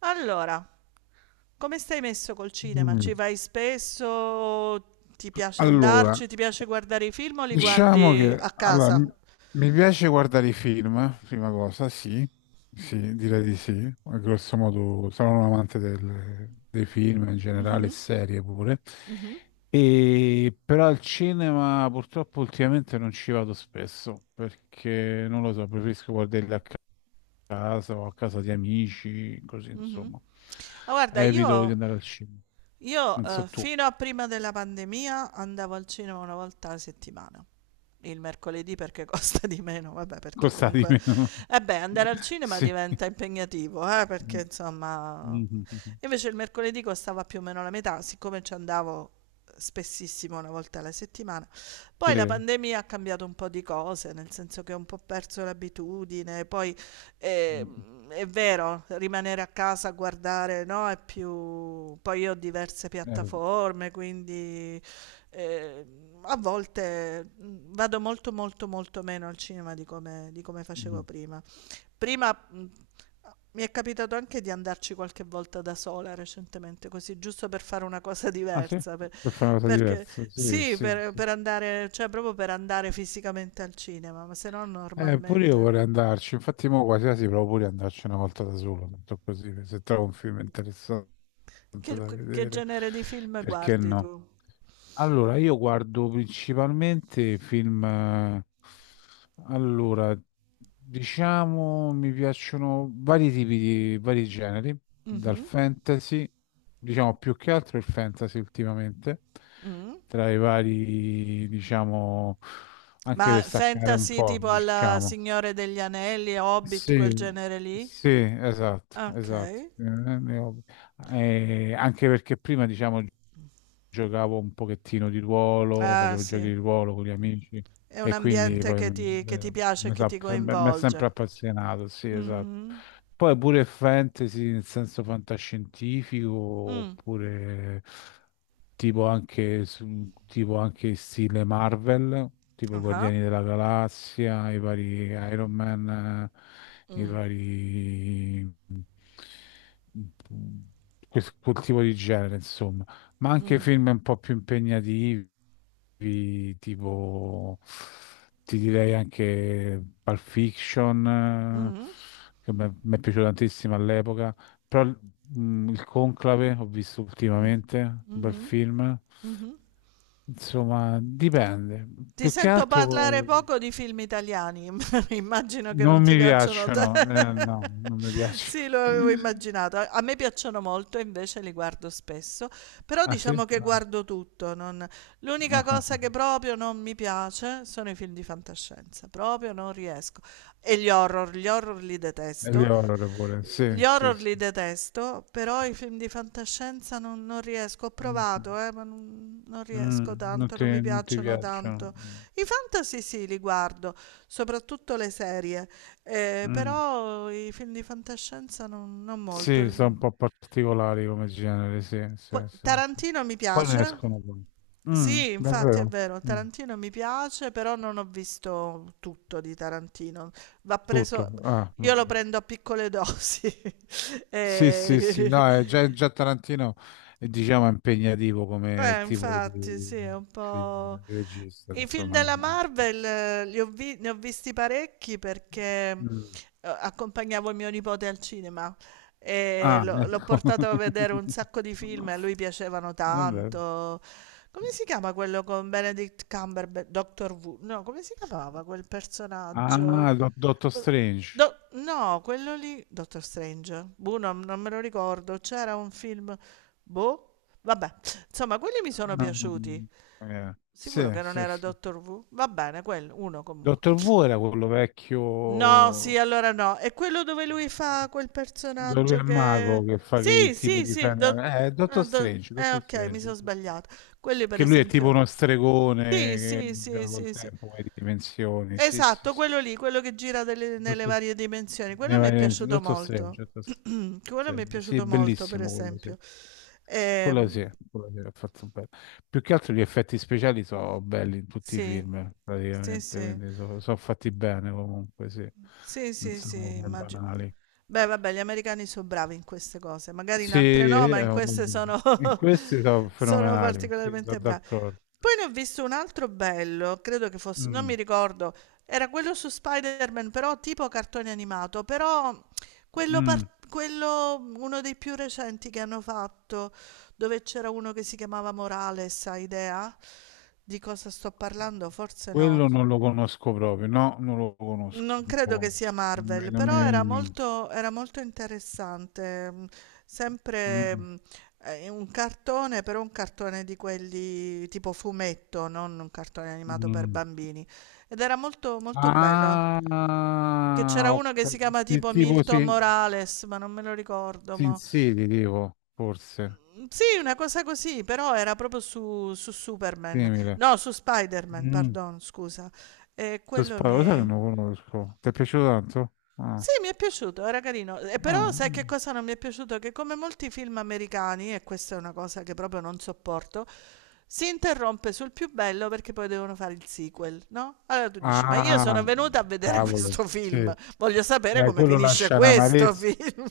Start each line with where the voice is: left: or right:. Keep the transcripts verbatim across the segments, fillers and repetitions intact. right: Allora, come stai messo col cinema?
left: Mm.
right: Ci vai spesso? Ti piace
left: Allora,
right: andarci? Ti piace guardare i film o li
left: diciamo
right: guardi a
left: che allora,
right: casa?
left: m- mi piace guardare i film, prima cosa, sì, sì, direi di sì, a grosso modo sono un amante del- dei film in generale, serie pure, e, però al cinema purtroppo ultimamente non ci vado spesso perché non lo so, preferisco guardarli a casa o a casa di amici, così
right: Mhm.
left: insomma,
right: Ah, guarda,
left: evito di
right: io
left: andare al cinema,
right: Io
left: non so
right: eh,
left: tu.
right: fino a prima della pandemia andavo al cinema una volta alla settimana. Il mercoledì perché costa di meno, vabbè, perché
left: Costa di
right: comunque
left: meno.
right: eh beh, andare al cinema
left: Sì.
right: diventa impegnativo, eh, perché
left: Mm,
right: insomma,
left: mm,
right: invece il mercoledì costava più o meno la metà, siccome ci andavo spessissimo una volta alla settimana. Poi la
left: sì.
right: pandemia ha cambiato un po' di cose, nel senso che ho un po' perso l'abitudine, poi
left: Mm,
right: Ehm, è vero, rimanere a casa a guardare, no, è più... Poi io ho diverse
left: Eh,
right: piattaforme, quindi ehm, a volte mh, vado molto molto molto meno al cinema di come, di come facevo
left: mm.
right: prima. Prima mh, mi è capitato anche di andarci qualche volta da sola recentemente, così giusto per fare una cosa
left: Ah sì?
right: diversa, per-
left: Per fare una cosa
right: perché
left: diversa. Sì,
right: sì,
left: sì,
right: per,
left: sì.
right: per andare, cioè proprio per andare fisicamente al cinema, ma se no
left: Eh, pure io
right: normalmente.
left: vorrei andarci. Infatti mo quasi quasi provo pure ad andarci una volta da solo, tanto così, se trovo un film interessante
right: Che,
left: da
right: che
left: vedere,
right: genere di film
left: perché
right: guardi
left: no?
right: tu?
left: Allora, io guardo principalmente film, eh, allora, diciamo, mi piacciono vari tipi di, vari generi, dal
right: Mhm,
left: fantasy, diciamo più che altro il fantasy ultimamente,
right: mm.
left: tra i vari, diciamo, anche
right: Ma
left: per staccare un
right: fantasy
left: po',
right: tipo alla
left: diciamo.
right: Signore degli Anelli, Hobbit, quel
left: Sì,
right: genere lì?
left: sì, esatto,
right: Ok.
left: esatto. Eh, ne ho- eh, anche perché prima, diciamo, giocavo un pochettino di ruolo,
right: Ah,
left: facevo giochi
right: sì.
left: di ruolo con gli amici
right: È un
left: e quindi
right: ambiente
left: poi
right: che ti,
left: mm,
right: che ti
left: eh,
right: piace e
left: mi
right: che
left: sa-
right: ti
left: mi- mi è
right: coinvolge.
left: sempre appassionato, sì, esatto.
right: Mhm.
left: Poi pure fantasy nel senso fantascientifico
right: Mm.
left: oppure tipo anche, su- tipo anche stile Marvel, tipo i
right: Ah.
left: Guardiani della Galassia, i vari Iron Man, eh, i
right: Mm.
left: vari... quel quel tipo di genere, insomma, ma anche
right: Mm.
left: film un po' più impegnativi, tipo ti direi anche Pulp Fiction, eh,
right: Mhm.
left: che mi mi è piaciuto tantissimo all'epoca, però mm, il Conclave ho visto
right: Mm.
left: ultimamente, un bel
right: Mhm.
left: film.
right: Mhm.
left: Insomma, dipende.
right: Ti
left: Più che
right: sento
left: altro
right: parlare poco di film italiani, immagino che non
left: non
right: ti
left: mi
right: piacciono a te.
left: piacciono. Eh, no, non mi piacciono.
right: Sì, lo avevo immaginato. A me piacciono molto, invece li guardo spesso, però
left: Ah sì?
right: diciamo che
left: No.
right: guardo tutto. non- L'unica
left: No.
right: cosa che proprio non mi piace sono i film di fantascienza, proprio non riesco. E gli horror, gli horror li
left: E gli
right: detesto,
left: horror pure. Sì,
right: gli
left: sì,
right: horror li
left: sì.
right: detesto, però i film di fantascienza non, non riesco. Ho
left: Mm-hmm.
right: provato, eh, ma non, non
left: Mm,
right: riesco
left: non
right: tanto,
left: ti,
right: non mi
left: non ti
right: piacciono
left: piacciono?
right: tanto. I fantasy sì, li guardo, soprattutto le serie, eh,
left: Mm.
right: però i film di fantascienza non, non molto.
left: Sì, sono
right: Il-
left: un po' particolari come genere, sì, sì,
right: Qua-
left: sì, sì.
right: Tarantino mi
left: Poi ne
right: piace.
left: escono poi. Mm,
right: Sì, infatti è
left: davvero?
right: vero,
left: Mm,
right: Tarantino mi piace, però non ho visto tutto di Tarantino. Va
left: tutto.
right: preso,
left: Ah,
right: io lo
left: vabbè.
right: prendo a piccole dosi.
left: Sì, sì, sì, no, è già,
right: E-
left: già Tarantino è, diciamo, impegnativo come
right: eh,
left: tipo
right: infatti,
left: di,
right: sì, è un
left: film,
right: po'...
left: di regista,
right: I film
left: insomma,
right: della
left: diciamo.
right: Marvel eh, li ho vi- ne ho visti parecchi perché eh,
left: Mm.
right: accompagnavo mio nipote al cinema e
left: Ah,
right: lo- l'ho
left: ecco.
right: portato a vedere un sacco di film e a lui piacevano
left: Vabbè.
right: tanto. Come si chiama quello con Benedict Cumberbatch? Doctor Who? No, come si chiamava quel personaggio?
left: Ah, Do- Dottor
right: Quel-
left: Strange.
right: Do- no, quello lì, Doctor Strange. Boh, non, non me lo ricordo. C'era un film... Boh, vabbè. Insomma, quelli mi sono
left: Ah,
right: piaciuti.
left: eh,
right: Sicuro
left: sì,
right: che non
left: sì,
right: era
left: sì.
right: Doctor Who? Va bene, quello, uno comunque.
left: Dottor Wu era quello
right: No, sì,
left: vecchio
right: allora no. È quello dove lui fa quel
left: dove lui
right: personaggio
left: è
right: che...
left: mago che fa che che
right: Sì,
left: tipo
right: sì,
left: di
right: sì. do-
left: Eh,
right: eh,
left: Dottor
right: do-
left: Strange,
right: eh,
left: Dottor
right: ok, mi
left: Strange.
right: sono
left: Sì, sì.
right: sbagliato. Quelli per
left: Che lui è tipo
right: esempio...
left: uno stregone
right: Sì,
left: che
right: sì, sì,
left: gioca col
right: sì, sì.
left: tempo, con le dimensioni. Sì, sì,
right: Esatto,
left: sì.
right: quello lì, quello che gira delle- nelle
left: Dottor-
right: varie dimensioni.
left: ne
right: Quello mi è
left: vai-
right: piaciuto
left: Dottor Strange,
right: molto.
left: Dottor
right: Quello mi è
left: Strange. Sì, è
right: piaciuto molto, per
left: bellissimo quello, sì.
right: esempio.
left: Quello
right: Ehm,
left: sì, quello sì, è fatto bene. Più che altro gli effetti speciali sono belli in tutti i
right: sì,
left: film,
right: sì,
left: praticamente,
right: sì.
left: quindi sono fatti bene comunque, sì.
right: Sì,
left: Non
right: sì, sì,
left: sono come
right: immagino.
left: banali.
right: Beh, vabbè, gli americani sono bravi in queste cose, magari in
left: Sì,
right: altre no,
left: eh,
right: ma in queste sono,
left: in questi sono
right: sono
left: fenomenali, sì, sono
right: particolarmente bravi.
left: d'accordo.
right: Poi ne ho visto un altro bello, credo che fosse, non mi
left: Mm,
right: ricordo, era quello su Spider-Man, però tipo cartone animato, però quello,
left: mm.
right: par- quello, uno dei più recenti che hanno fatto, dove c'era uno che si chiamava Morales, hai idea? Di cosa sto parlando? Forse no.
left: Quello non lo conosco proprio, no, non lo conosco,
right: Non
left: non lo
right: credo che sia
left: conosco. Non mi,
right: Marvel,
left: non mi
right: però
left: viene
right: era
left: in mente.
right: molto, era molto interessante. mm, Sempre
left: Mm,
right: mm, eh, un cartone, però un cartone di quelli tipo fumetto, non un cartone animato per
left: mm.
right: bambini. Ed era molto, molto bello. Che
left: Ah,
right: c'era uno che
left: ok.
right: si chiama
left: Sì,
right: tipo
left: tipo
right: Milton
left: si,
right: Morales, ma non me lo ricordo.
left: si
right: Mo.
left: insidi, tipo, forse,
right: Mm, Sì, una cosa così, però era proprio su, su Superman.
left: simile.
right: No, su Spider-Man,
left: Mm.
right: pardon, scusa. E
left: Tu
right: quello mi
left: sparo, lo sai che
right: è...
left: non lo conosco? Ti è piaciuto tanto?
right: Sì,
left: Ah,
right: mi è piaciuto, era carino. E però
left: ah,
right: sai che
left: mm.
right: cosa non mi è piaciuto? Che come molti film americani, e questa è una cosa che proprio non sopporto, si interrompe sul più bello perché poi devono fare il sequel, no? Allora tu dici, ma io sono
left: Ah,
right: venuta a vedere
left: cavolo,
right: questo
left: sì.
right: film, voglio sapere
left: Eh,
right: come
left: quello
right: finisce
left: lascia
right: questo
left: un'amarezza,
right: film.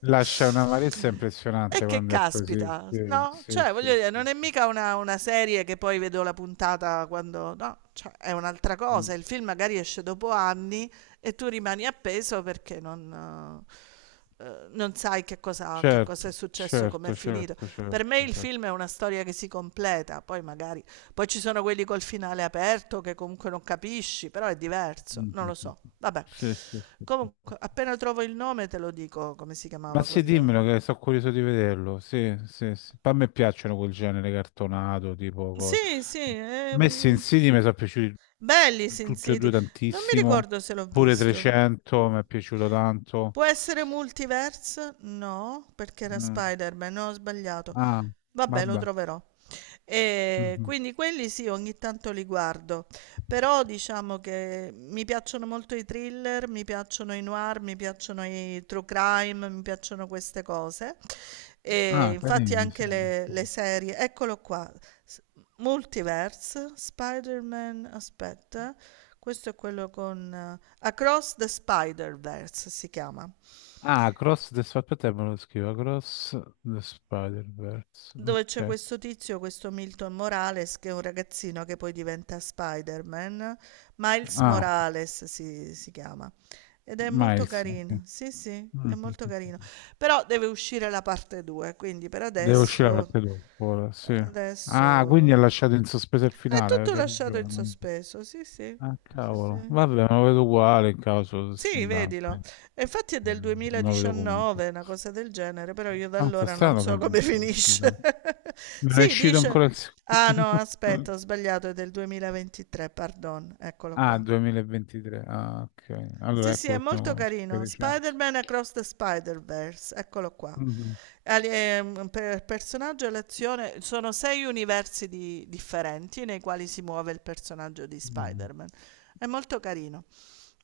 left: lascia un'amarezza impressionante
right: E che
left: quando è così.
right: caspita,
left: Sì,
right: no?
left: sì,
right: Cioè, voglio
left: sì,
right: dire,
left: sì.
right: non è
left: Sì.
right: mica una, una serie che poi vedo la puntata quando... No, cioè, è un'altra
left: Mm.
right: cosa. Il film magari esce dopo anni e tu rimani appeso perché non, eh, non sai che cosa, che
left: Certo,
right: cosa è successo, com'è
left: certo,
right: finito.
left: certo,
right: Per me
left: certo,
right: il
left: certo.
right: film è una storia che si completa, poi magari... Poi ci sono quelli col finale aperto che comunque non capisci, però è diverso,
left: Mm,
right: non
left: mm,
right: lo
left: mm.
right: so. Vabbè,
left: Sì, sì, sì.
right: comunque appena trovo il nome te lo dico come si
left: Ma
right: chiamava
left: sì,
right: quello.
left: dimmelo che sono curioso di vederlo. Sì, sì, sì. Poi a me piacciono quel genere cartonato, tipo co-
right: Sì, sì,
left: a me Sin
right: ehm,
left: mi sono piaciuti
right: belli i Sin
left: tutti e due
right: City. Non mi
left: tantissimo.
right: ricordo se l'ho
left: Pure
right: visto.
left: trecento mi è piaciuto tanto.
right: Può essere Multiverse? No, perché era
left: Mm.
right: Spider-Man, no, ho sbagliato.
left: Ah,
right: Vabbè, lo
left: vabbè.
right: troverò. E
left: Mhm.
right: quindi quelli sì, ogni tanto li guardo, però diciamo che mi piacciono molto i thriller, mi piacciono i noir, mi piacciono i true crime, mi piacciono queste cose. E
left: Ah,
right: infatti
left: carini, sì.
right: anche le, le serie, eccolo qua, S- Multiverse, Spider-Man, aspetta, questo è quello con eh, Across the Spider-Verse si chiama.
left: Ah, Cross the Spider-Verse, me lo scrivo. Cross the Spider-Verse.
right: Dove c'è
left: Ok.
right: questo tizio, questo Milton Morales, che è un ragazzino che poi diventa Spider-Man. Miles
left: Ah,
right: Morales si, si chiama. Ed è molto
left: Miles. Ok.
right: carino. Sì, sì, è molto
left: Mhm.
right: carino. Però deve uscire la parte due, quindi per
left: Deve uscire la
right: adesso,
left: parte dopo, ora, sì. Ah, quindi
right: adesso
left: ha lasciato in sospeso il
right: è
left: finale,
right: tutto
left: c'è
right: lasciato
left: ragione.
right: in
left: non-
right: sospeso. Sì, sì,
left: Ah,
right: sì,
left: cavolo.
right: sì.
left: Vabbè, non lo vedo uguale in caso, s-
right: Sì,
left: da-
right: vedilo. E infatti è del
left: non lo vedo comunque.
right: duemiladiciannove, una cosa del genere, però io da
left: Ah, sta
right: allora non
left: strano che
right: so come
left: non è uscito.
right: finisce.
left: Non è
right: Sì,
left: uscito
right: dice...
left: ancora il
right: Ah
left: secondo.
right: no, aspetta, ho sbagliato, è del duemilaventitré, pardon, eccolo
left: Ah,
right: qua.
left: duemilaventitré. Ah, ok. Allora
right: Sì, sì,
left: ecco
right: è
left: perché non
right: molto
left: conosco, che è
right: carino.
left: recente.
right: Spider-Man Across the Spider-Verse, eccolo qua.
left: Mhm,
right: Ali- ehm, Per personaggio e l'azione sono sei universi di- differenti nei quali si muove il personaggio di
left: mhm.
right: Spider-Man. È molto carino.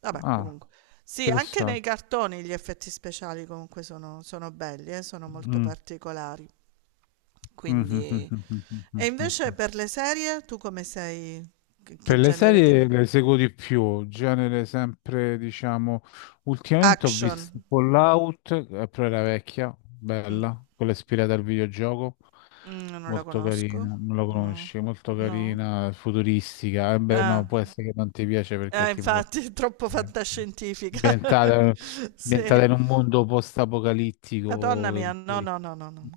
right: Vabbè,
left: Ah,
right: comunque. Sì, anche nei
left: interessante.
right: cartoni gli effetti speciali comunque sono, sono belli, eh, sono molto
left: Mm.
right: particolari. Quindi... E invece per le serie, tu come sei? Che che
left: Per le
right: genere di...
left: serie le seguo di più, genere sempre, diciamo, ultimamente ho visto
right: Action.
left: Fallout, eh, però era vecchia,
right: Mm.
left: bella, quella ispirata al videogioco,
right: Mhmm, non la
left: molto
right: conosco.
left: carina, non la
right: No,
left: conosci, molto
right: no.
left: carina, futuristica, eh beh no,
right: Ah,
left: può essere che non ti piace perché è
right: eh
left: tipo
right: infatti è troppo
left: fantastica.
right: fantascientifica.
left: ambientata, ambientata
right: Sì.
left: in un mondo
right: Madonna
left: post-apocalittico,
right: mia,
left: e
right: no,
left: poi
right: no, no, no, no,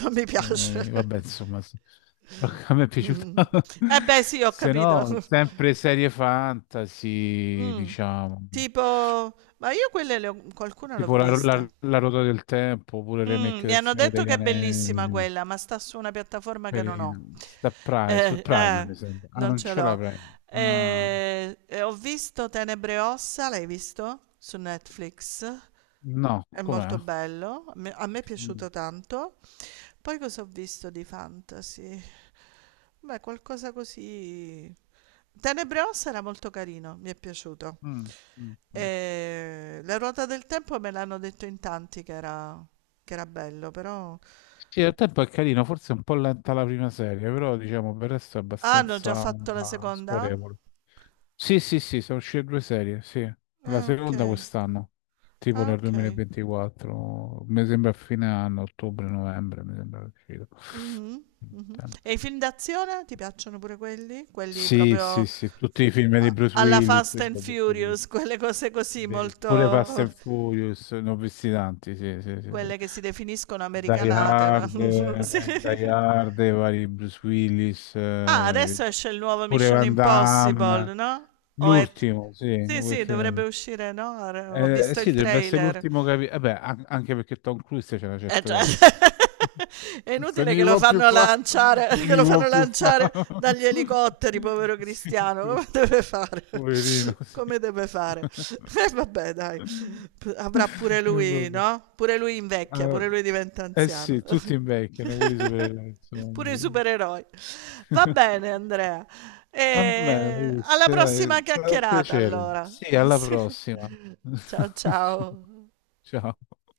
right: non mi piace.
left: eh, vabbè, insomma, s- a me è piaciuta.
right: Eh beh sì, ho
left: Se
right: capito.
left: no, sempre serie fantasy,
right: Mh,
left: diciamo,
right: tipo ma io quelle le ho qualcuna l'ho
left: tipo la,
right: vista.
left: la, la ruota del tempo, oppure il
right: Mh,
left: remake
right: mi
left: del
right: hanno
left: Signore
right: detto
left: degli
right: che è bellissima
left: Anelli.
right: quella, ma sta su una piattaforma che non ho.
left: Carino. Sta Prime, su
right: Eh,
left: Prime
right: eh,
left: mi sembra. Ah,
right: non
left: non
right: ce
left: ce l'hai
right: l'ho.
left: Prime. Ah,
right: Ehm, e ho visto Tenebre e ossa, l'hai visto? Su Netflix.
left: no,
right: È
left: com'è?
right: molto bello, a me, a me è
left: Mm,
right: piaciuto tanto. Poi cosa ho visto di fantasy? Beh, qualcosa così. Tenebrosa era molto carino, mi è piaciuto.
left: mm, mm, mm.
right: E La ruota del tempo me l'hanno detto in tanti che era, che era bello, però.
left: Sì, al tempo è carino, forse è un po' lenta la prima serie, però diciamo per il resto è
right: Ah, hanno già
left: abbastanza
right: fatto la
left: mm,
right: seconda?
left: scorrevole. Sì, sì, sì, sono uscite due serie, sì. La
right: Ah, ok.
left: seconda quest'anno, tipo
right: Ah,
left: nel
right: ok.
left: duemilaventiquattro, mi sembra a fine anno, ottobre-novembre, mi sembra che è uscito.
right: Mhm, mhm. E i film d'azione ti piacciono pure quelli? Quelli
left: Sì,
right: proprio
left: sì, sì, tutti i film di
right: a-
left: Bruce
right: alla
left: Willis,
right: Fast
left: sì,
right: and
left: ho visto
right: Furious,
left: tutti.
right: quelle cose così
left: Beh, pure Fast
right: molto.
left: and Furious, ne ho visti tanti, sì, sì, sì, sì.
right: Quelle che si definiscono
left: Die
right: americanate,
left: Hard,
right: ma sì.
left: eh, Die Hard, i vari Bruce Willis,
right: Ah,
left: eh,
right: adesso esce il nuovo
left: pure
right: Mission
left: Van
right: Impossible,
left: Damme,
right: no, o è t
left: l'ultimo, sì,
right: sì, sì, dovrebbe
left: Wicked.
right: uscire, no, re ho
left: Eh,
right: visto
left: sì,
right: il
left: dovrebbe essere
right: trailer.
left: l'ultimo capitolo. Vabbè, an- anche perché Tom Cruise c'è una
right: Eh,
left: certa
right: cioè
left: danza.
right: è
left: Se
right: inutile
left: ne
right: che lo
left: può più
right: fanno
left: fare,
right: lanciare
left: non
right: che
left: ne
right: lo
left: può
right: fanno
left: più fare.
right: lanciare dagli elicotteri, povero
left: Sì,
right: Cristiano, come deve fare?
left: poverino, sì.
right: Come deve fare? E Eh, vabbè dai, p avrà pure
left: E
right: lui,
left: vabbè.
right: no, pure lui invecchia,
left: Ah,
right: pure lui diventa
left: eh
right: anziano.
left: sì, tutti invecchiano, pure i supereroi,
right: Pure i
left: insomma.
right: supereroi. Va bene, Andrea.
left: Va bene,
right: E alla
left: Maurizio, dai, è
right: prossima
left: stato un
right: chiacchierata,
left: piacere.
right: allora.
left: Sì, alla
right: Sì.
left: prossima.
right: Ciao ciao.
left: Ciao.